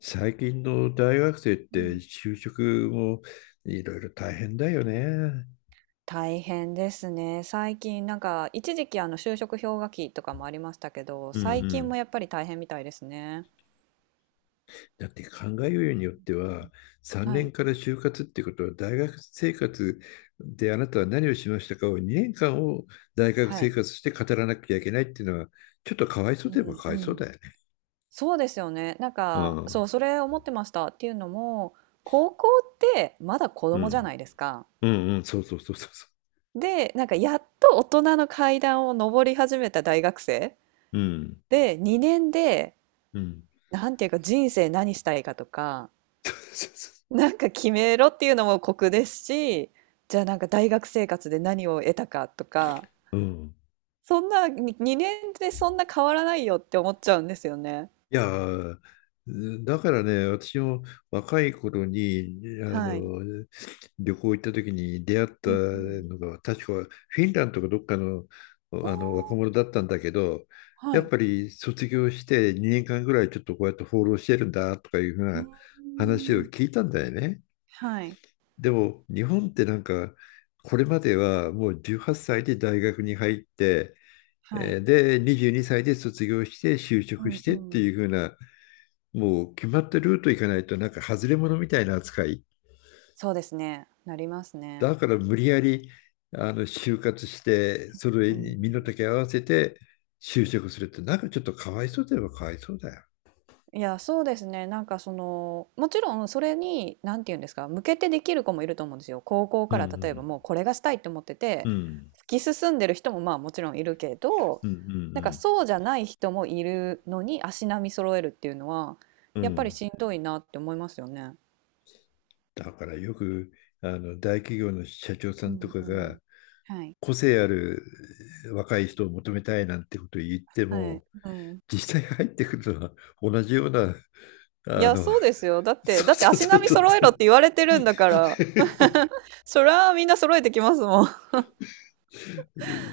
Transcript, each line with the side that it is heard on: left: 最近の大学生っ
right: う
left: て
right: ん。
left: 就職もいろいろ大変だよね。
right: 大変ですね。最近なんか一時期就職氷河期とかもありましたけど、
left: うんう
right: 最近
left: ん。
right: もやっぱり大変みたいですね。
left: だって考えようによって
right: うん。
left: は3
right: は
left: 年
right: い。
left: から就活ってことは大学生活であなたは何をしましたかを2年間を大学
right: は
left: 生
right: い。
left: 活して語らなきゃいけないっていうのはちょっとかわいそ
right: う
left: うといえば
right: ん
left: かわ
right: う
left: いそう
right: ん。
left: だよね。
right: そうですよね。なん
left: う
right: か、そう、
left: ん
right: それ思ってました。っていうのも、高校ってまだ子
left: う
right: 供じゃ
left: ん。
right: ないですか。
left: うんうん。そうそうそうそうそ
right: で、なんかやっと大人の階段を上り始めた大学生
left: う。うん
right: で、2年で、
left: うん。
right: なんていうか人生何したいかとか、
left: そうそうそ
right: なんか決めろっていうのも酷ですし、じゃあなんか大学生活で何を得たかとか、
left: う。うん。
right: そんなに2年でそんな変わらないよって思っちゃうんですよね。
left: いやー、だからね、私も若い頃にあ
right: はい。
left: の旅行行った時に出会った
right: うんうん。
left: のが、確かフィンランドかどっかの、
right: あ
left: 若者だったんだけど、
right: あ、は
left: やっ
right: い。
left: ぱり卒業して2年間ぐらいちょっとこうやって放浪してるんだとかいうふう
right: う
left: な
right: ー
left: 話を
right: ん。
left: 聞いたんだよね。
right: はい、
left: でも日本ってなんか、これまではもう18歳で大学に入って、
right: は
left: え
right: い。
left: ーで、22歳で卒業して就
right: う
left: 職し
right: んう
left: てって
right: ん。
left: いう風なもう決まったルート行かないとなんか外れ者みたいな扱い。
right: そうですね、なりますね。
left: だから無理やり就活して、それ
right: うんうん。
left: に身の丈合わせて就職するってなんかちょっとかわいそうといえばかわいそうだよ。
right: いや、そうですね。なんかその、もちろんそれに、なんて言うんですか、向けてできる子もいると思うんですよ。高校
left: う
right: から例えば
left: ん
right: もうこれがしたいって思って
left: う
right: て、
left: んうん
right: 突き進んでる人もまあもちろんいるけど、
left: うんう
right: なんか
left: ん
right: そうじゃない人もいるのに足並み揃えるっていうのは、
left: うん。う
right: やっぱり
left: ん。
right: しんどいなって思いますよね。
left: だからよく大企業の社長さ
right: う
left: んと
right: ん
left: か
right: う
left: が
right: ん。はい。
left: 個性ある若い人を求めたいなんてことを言って
right: はい。
left: も、
right: うん。
left: 実際入ってくるのは同じような。
right: い
left: あ
right: や、
left: の
right: そうですよ。だって、
left: そ
right: だ
left: う
right: って
left: そう
right: 足
left: そう
right: 並み
left: そう。
right: 揃えろって言われてるんだから、そりゃみんな揃えてきますもん。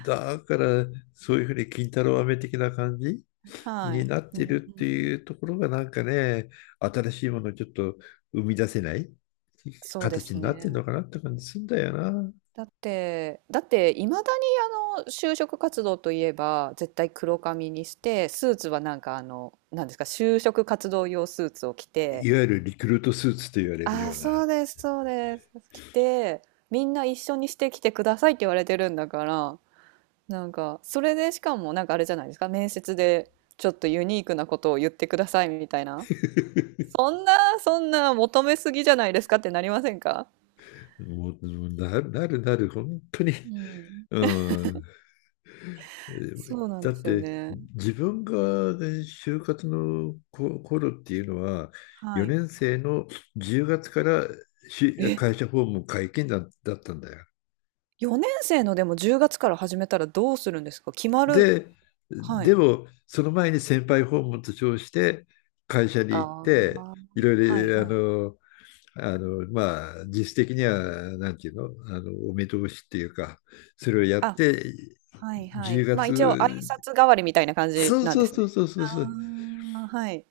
left: だから、そういうふうに金太郎飴的な感じ
right: は
left: に
right: い。
left: なっ
right: うん
left: てる
right: う
left: ってい
right: ん。
left: うところがなんかね、新しいものをちょっと生み出せない
right: そうで
left: 形
right: す
left: になってん
right: ね。
left: のかなって感じするんだよな。
right: だっていまだに就職活動といえば絶対黒髪にしてスーツはなんかなんですか就職活動用スーツを着て
left: いわゆるリクルートスーツと言われる
right: 「あ
left: よ
right: あ
left: う
right: そう
left: な。
right: ですそうです」着て、みんな一緒にしてきてくださいって言われてるんだから、なんかそれでしかもなんかあれじゃないですか、面接でちょっとユニークなことを言ってくださいみたいな、 そんなそんな求めすぎじゃないですかってなりませんか？
left: もうなるなるなる、本当に。
right: うん、
left: うん。
right: そうなん
left: だっ
right: ですよ
left: て
right: ね。
left: 自分が、ね、就活の頃っていうのは、
right: は
left: 4
right: い。
left: 年生の10月から会社訪問解禁だったんだよ。
right: 4年生のでも10月から始めたらどうするんですか？決まる。
left: で、
right: は
left: で
right: い。
left: もその前に先輩訪問と称して会社に
right: あ
left: 行っ
right: あ、
left: て、いろ
right: は
left: い
right: いはい。
left: ろまあ、実質的にはなんていうの、お目通しっていうか、それをやっ
right: あ、
left: て。
right: はいは
left: 10
right: い。ま、一応挨
left: 月
right: 拶代わりみたいな感じ
left: そう
right: なん
left: そ
right: で
left: う
right: すね。
left: そうそうそうそう。
right: ああ、はい。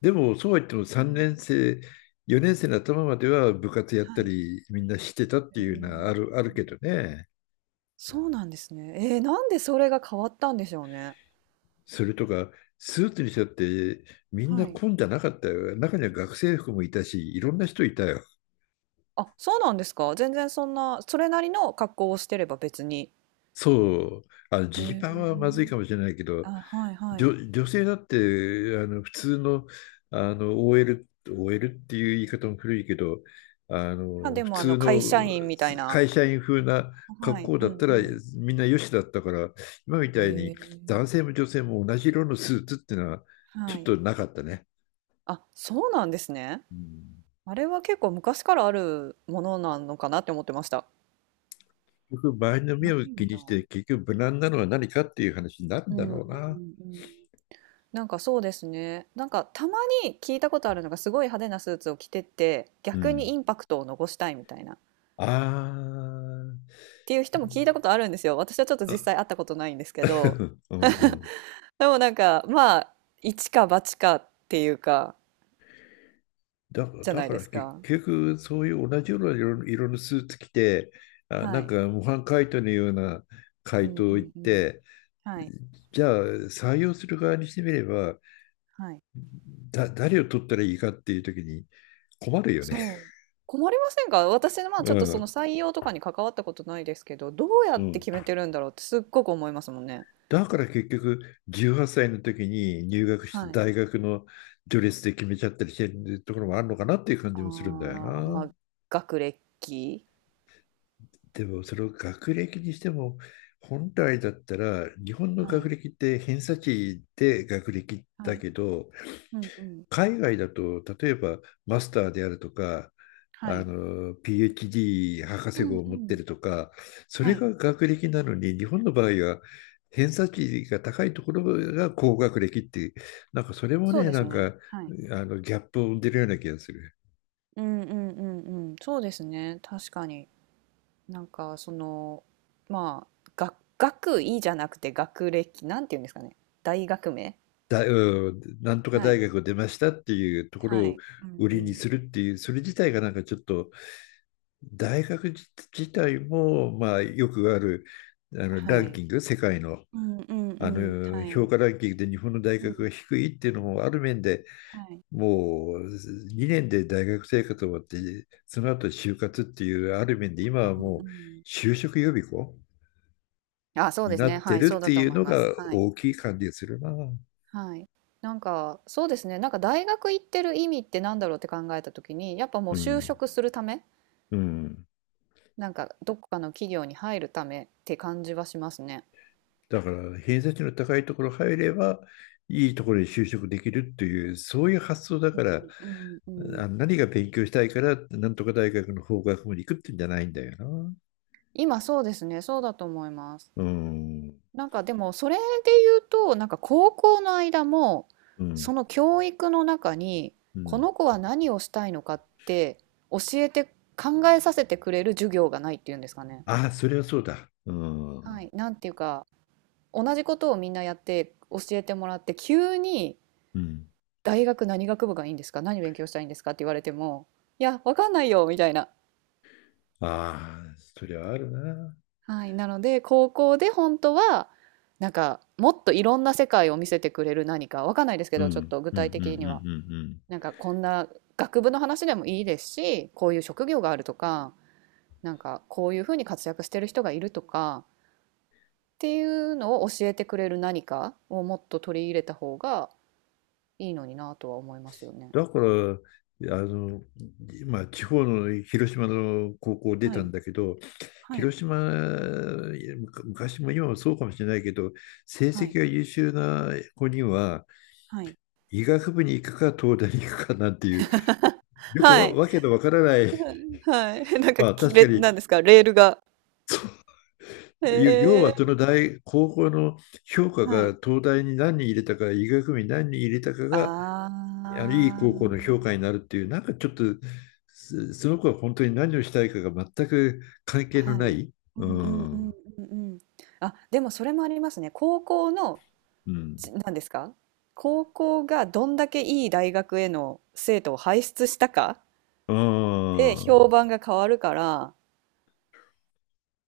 left: でも、そうは言っても
right: う
left: 3
right: ん。
left: 年生、4年生の頭までは部活やっ
right: は
left: た
right: い。
left: り、みんなしてたって
right: え
left: いうのはあ
right: ー
left: る、あるけどね。
right: そうなんですね。なんでそれが変わったんでしょうね。
left: それとか、スーツにしたって、みんな
right: はい。
left: 混んじゃなかったよ。中には学生服もいたし、いろんな人いたよ。
right: あ、そうなんですか？全然そんな、それなりの格好をしてれば別に。
left: そう、ジ
right: へ
left: ーパンはまずい
right: え。
left: かもしれないけど、
right: あ、はいはい。
left: 女性だって、普通の、OL、オーエルっていう言い方も古いけど、
right: ま、で
left: 普
right: も
left: 通の
right: 会社員みたいな。
left: 会社員風な
right: は
left: 格
right: い、
left: 好
right: う
left: だっ
right: ん
left: たら、
right: う
left: みんなよしだったから、今み
right: ん。
left: たい
right: へ
left: に
right: え。
left: 男性も女性も同じ色のスーツっていうのは、ち
right: は
left: ょっ
right: い。
left: となかったね。
right: あ、そうなんですね。
left: うん。
right: あれは結構昔からあるものなのかなって思ってました。
left: 結局、周りの目
right: な
left: を
right: い
left: 気
right: んだ。
left: にして、結局、無難なのは何かっていう話になる
right: う
left: んだ
right: んうん
left: ろう
right: う
left: な。
right: ん。なんかそうですね。なんかたまに聞いたことあるのがすごい派手なスーツを着てて
left: う
right: 逆に
left: ん。
right: インパクトを残したいみたいなっ
left: あ
right: ていう人も聞いたことあるんですよ。私はちょっと実際
left: あ。
right: 会ったことないんですけど。
left: うんうん。
right: でもなんかまあ一か八かっていうか
left: だから、
right: じゃ
left: だ
right: ない
left: か
right: で
left: ら
right: す
left: 結
right: か。
left: 局、そういう同じような色のスーツ着て、あ、
right: は
left: なん
right: い。
left: か模範解答のような
right: う
left: 回
right: んう
left: 答を言っ
right: んうん。
left: て、
right: はい。
left: じゃあ採用する側にしてみれば、
right: はい。
left: 誰を取ったらいいかっていう時に困るよね。
right: そう。困りませんか？私の、まあ、
left: う
right: ちょっとその
left: ん。
right: 採用とかに関わったことないですけど、どうや
left: う
right: って
left: ん。
right: 決めてるんだろうってすっごく思いますもんね。
left: だから結局、18歳の時に入学し
right: は
left: た
right: い。
left: 大学の序列で決めちゃったりしてるところもあるのかなっていう感
right: あ
left: じ
right: あ、
left: もするんだよ
right: ま
left: な。
right: あ、学歴？
left: でも、その学歴にしても、本来だったら日本の
right: は
left: 学
right: い。
left: 歴って偏差値で学歴
right: は
left: だ
right: い。
left: けど、
right: うんうん。
left: 海外だと例えばマスターであるとか、
right: はい。
left: PhD 博
right: う
left: 士
right: ん
left: 号を
right: う
left: 持って
right: ん。
left: るとか、そ
right: は
left: れ
right: い。
left: が学歴なのに、日本の場合は偏差値が高いところが高学歴っていう、なんかそれも
right: そう
left: ね、
right: で
left: な
right: す
left: んか
right: ね。はい。
left: ギャップを生んでるような気がする。
right: うんうんうんうん。そうですね、確かに。なんかその、まあ、学位じゃなくて学歴、なんて言うんですかね、大学名？
left: うん、なんとか
right: は
left: 大
right: い。
left: 学を出ましたっていうとこ
right: は
left: ろを
right: い。うん
left: 売
right: う
left: りに
right: ん。
left: するっていう、それ自体がなんかちょっと、大学自体も、まあ、よくある、ラ
right: は
left: ン
right: い。
left: キング、世界の、
right: うんうんうん。は
left: 評
right: い。
left: 価ランキングで日本の大
right: う
left: 学
right: ん。
left: が低いっていうのも、ある面で
right: はい。
left: もう2年で大学生活終わって、その後就活っていう、ある面で今は
right: うん、う
left: もう
right: ん。
left: 就職予備校
right: あ、そう
left: に
right: です
left: な
right: ね。
left: っ
right: は
left: て
right: い、
left: るっ
right: そうだ
left: て
right: と
left: いう
right: 思い
left: の
right: ます。
left: が
right: はい。
left: 大きい感じがするな。う
right: はい。なんか、そうですね。なんか大学行ってる意味ってなんだろうって考えた時に、やっぱもう就
left: ん。
right: 職するため、
left: うん。
right: なんかどっかの企業に入るためって感じはしますね。
left: だから偏差値の高いところ入ればいいところに就職できるっていうそういう発想だから
right: うんうんうん。
left: あ何が勉強したいからなんとか大学の法学部に行くってんじゃないんだよな。
right: 今そうですね。そうだと思います。
left: うん
right: なんかでもそれで言うと、なんか高校の間も、
left: う
right: そ
left: ん
right: の教育の中に
left: う
right: こ
left: ん。
right: の子は何をしたいのかって教えて考えさせてくれる授業がないっていうんですかね。
left: あ、それはそうだ。う
right: は
left: ん
right: い、なんていうか同じことをみんなやって教えてもらって急に
left: うん。
right: 大学何学部がいいんですか、何勉強したいいんですかって言われても、いやわかんないよみたいな。
left: ああ、それはあるな。
right: はい、なので高校で本当はなんかもっといろんな世界を見せてくれる何か、わかんないですけ
left: うん
right: ど
left: う
right: ちょっ
left: ん
right: と具
left: うんう
right: 体
left: んう
right: 的には。
left: んうん。
right: なんかこんな学部の話でもいいですし、こういう職業があるとか、なんかこういうふうに活躍してる人がいるとかっていうのを教えてくれる何かをもっと取り入れた方がいいのになとは思いますよね。
left: だからあの、まあ、地方の広島の高校出
right: は
left: たん
right: い、
left: だけど、
right: はい、
left: 広島、昔も今もそうかもしれないけど、成
right: はい、
left: 績が優秀な子には、
right: はい。
left: 医学部に行くか、東大に行くかなんていう、よく
right: は
left: わ、
right: い。
left: わけのわからない、
right: はい。なんか、
left: まあ
right: き
left: 確
right: れ
left: かに、
right: なんですか、レールが。へ
left: 要はそ
right: え。
left: の大、高校の評価
right: は
left: が
right: い。
left: 東大に何人入れたか、医学部に何人入れたか
right: あ
left: が、いい高校の評価
right: あ。
left: になるっていう、なんかちょっと、その子は本当に何をしたいかが全く関係の
right: は
left: な
right: い。
left: い。
right: う
left: う
right: んうんうん
left: ん。
right: うんうん。あ、でもそれもありますね。高校の
left: うん。
right: なんですか、高校がどんだけいい大学への生徒を輩出したか
left: あ
right: で評
left: あ。
right: 判が変わるから、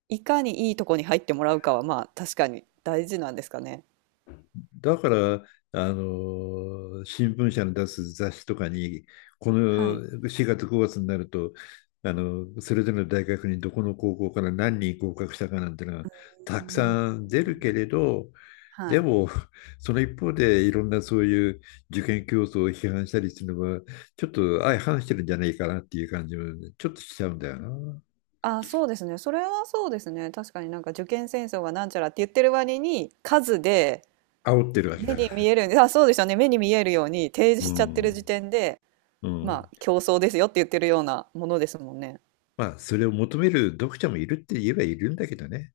right: いかにいいとこに入ってもらうかはまあ確かに大事なんですかね。
left: だから、新聞社の出す雑誌とかに、こ
right: はい。
left: の4月5月になると、それぞれの大学にどこの高校から何人合格したかなんてのが
right: う
left: たく
right: ん。
left: さん出るけれど、
right: は
left: で
right: い。
left: も、その一方でいろんなそういう受験競争を批判したりするのは、ちょっと相反してるんじゃないかなっていう感じもちょっとしちゃうんだよな。
right: あ、そうですね。それはそうですね。確かになんか受験戦争がなんちゃらって言ってる割に数で
left: 煽ってるわけ
right: 目
left: だか
right: に
left: ら。
right: 見える、あ、そうですよね。目に見えるように提
left: う
right: 示しちゃってる時
left: ん。
right: 点で、
left: う
right: まあ
left: ん。
right: 競争ですよって言ってるようなものですもんね。
left: まあ、それを求める読者もいるって言えばいるんだけどね。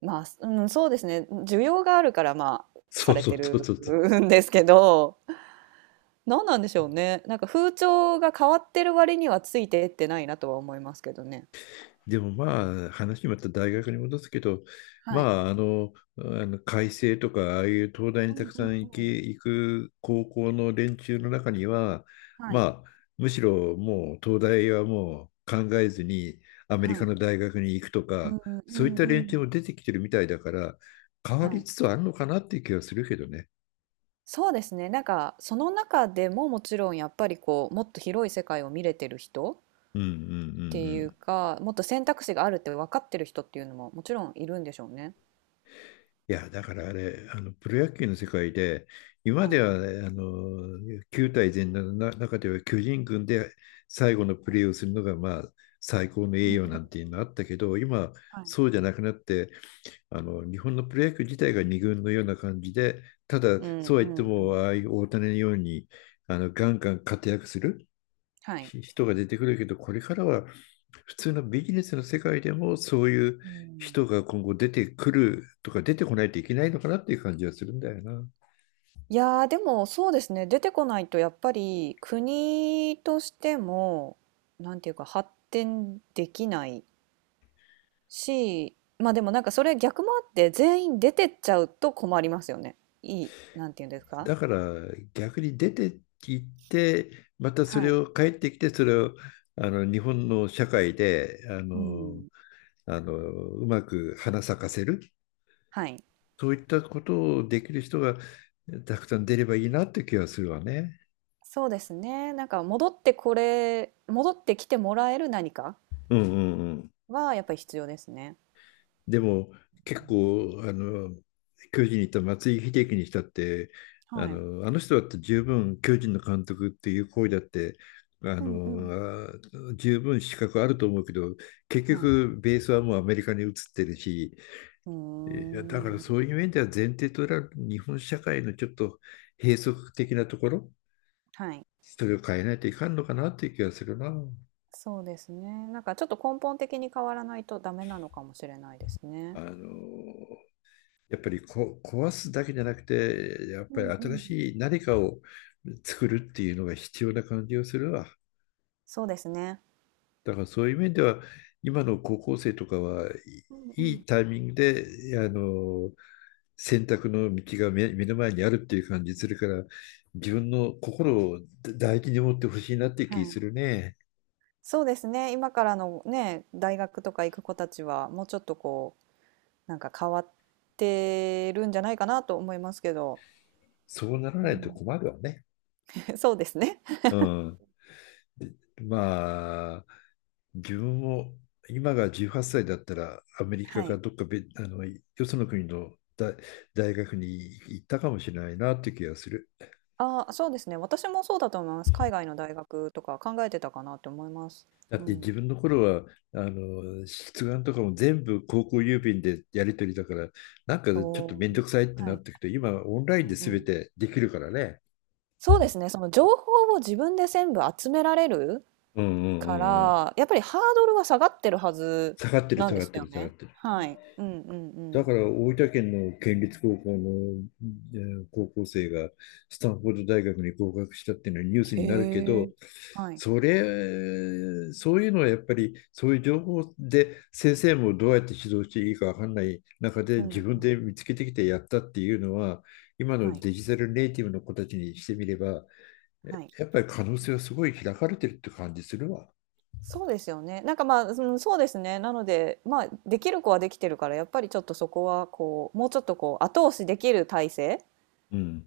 right: まあ、うん、そうですね。需要があるから、まあ、
left: そ
right: さ
left: う
right: れ
left: そ
right: て
left: うそう
right: る
left: そうそう。
right: んですけど、何なんでしょうね。なんか風潮が変わってる割にはついてってないなとは思いますけどね。
left: でもまあ、話また大学に戻すけど、
right: はい。
left: まあ開成とかああいう東大に
right: う
left: た
right: ん
left: く
right: う
left: さ
right: ん
left: ん行き、
right: うん。
left: 行く高校の連中の中には、
right: はい。
left: まあ、むしろもう東大はもう考えずにアメリ
right: は
left: カ
right: い。
left: の大学に行くと
right: うん
left: か、
right: うんう
left: そういっ
right: ん
left: た
right: う
left: 連中
right: ん。
left: も出てきてるみたいだから、変わ
right: は
left: り
right: い。
left: つつあるのかなっていう気はするけどね。
right: そうですね。なんかその中でももちろんやっぱりこうもっと広い世界を見れてる人っ
left: うんうんうんう
right: ていう
left: ん。
right: か、もっと選択肢があるって分かってる人っていうのももちろんいるんでしょうね。
left: いや、だからあれ、プロ野球の世界で、今ま
right: は
left: で
right: い。
left: は、ね、球対全のな中では巨人軍で最後のプレーをするのが、まあ、最高の
right: う
left: 栄
right: んう
left: 誉なん
right: ん。
left: ていうのあったけど、今、
right: はい。
left: そうじゃなくなって、日本のプロ野球自体が二軍のような感じで、ただ、
right: うん
left: そうは
right: う
left: 言って
right: んう
left: も、
right: ん。
left: ああいう大谷のように、ガンガン活躍する
right: はい。
left: 人が出てくるけど、これからは普通のビジネスの世界でもそういう
right: うん、
left: 人が今後出てくるとか、出てこないといけないのかなっていう感じはするんだよな。
right: いやーでもそうですね、出てこないとやっぱり国としてもなんていうか発展できないし、まあでもなんかそれ逆もあって全員出てっちゃうと困りますよね。いいなんていうんですか。
left: だから逆に出て行って、またそ
right: は
left: れ
right: い、
left: を帰ってきて、それを日本の社会で
right: うん、
left: うまく花咲かせる、
right: はい。
left: そういったことをできる人がたくさん出ればいいなって気がするわね。
right: そうですね、なんか戻ってきてもらえる何か
left: うんうんうん。
right: はやっぱり必要ですね。
left: でも結構巨人にいた松井秀喜にしたって、
right: はい、
left: あの人だって十分巨人の監督っていう行為だって、
right: うんうん、
left: 十分資格あると思うけど、結
right: はい、
left: 局ベースはもうアメリカに移ってるし、
right: うー
left: だからそうい
right: ん、
left: う面では、前提となる日本社会のちょっと閉塞的なところ、
right: はい。
left: それを変えないといかんのかなっていう気がするな。
right: そうですね。なんかちょっと根本的に変わらないとダメなのかもしれないですね。
left: あのやっぱり壊すだけじゃなくて、やっ
right: う
left: ぱり
right: んう
left: 新
right: ん。
left: しい何かを作るっていうのが必要な感じがするわ。
right: そうですね。
left: だからそういう面では、今の高校生とかは
right: うんう
left: い
right: ん。
left: いタイミングで、選択の道が目の前にあるっていう感じするから、自分の心を大事に持ってほしいなっていう
right: は
left: 気
right: い。
left: するね。
right: そうですね。今からのね、大学とか行く子たちは、もうちょっとこう、なんか変わってるんじゃないかなと思いますけど。
left: そうなら
right: う
left: ないと
right: ん
left: 困るわね。
right: そうですね。
left: うん。まあ、自分も今が18歳だったらアメリカ
right: は
left: か
right: い。
left: どっかべあのよその国の大学に行ったかもしれないなっていう気がする。
right: ああ、そうですね。私もそうだと思います。海外の大学とか考えてたかなって思います。
left: だ
right: う
left: って
right: ん。
left: 自分の頃は出願とかも全部高校郵便でやり取りだから、なんかち
right: お
left: ょっと面
right: お。
left: 倒くさいって
right: は
left: なっ
right: い。
left: てくと、今オンライ
right: う
left: ン
right: ん
left: で
right: う
left: 全
right: ん。
left: てできるからね。
right: そうですね。その情報を自分で全部集められる
left: うんうんう
right: か
left: んうん。
right: ら、やっぱりハードルは下がってるはず
left: 下がってる
right: なん
left: 下
right: で
left: がっ
right: す
left: て
right: よ
left: る下がっ
right: ね。
left: てる。
right: はい。うんうんう
left: だ
right: ん。
left: から大分県の県立高校の、高校生がスタンフォード大学に合格したっていうのはニュースになるけ
right: へ
left: ど、
right: え。はい。
left: それ、そういうのはやっぱりそういう情報で先生もどうやって指導していいかわかんない中で
right: うん
left: 自
right: う
left: 分で見
right: ん。
left: つけてきてやったっていうのは、今の
right: はい、
left: デジタルネイティブの子たちにしてみれば、
right: はい。
left: やっぱり可能性はすごい開かれてるって感じするわ。
right: そうですよね。なんか、まあ、その、そうですね。なので、まあ、できる子はできてるから、やっぱりちょっとそこはこう、もうちょっとこう、後押しできる体制
left: うん。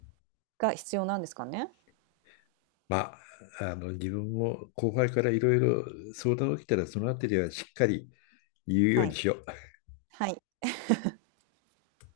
right: が必要なんですかね。
left: まあ、自分も後輩からいろいろ相談を受けたら、そのあたりはしっかり言うよ
right: は
left: うに
right: い。
left: しよう。
right: はい。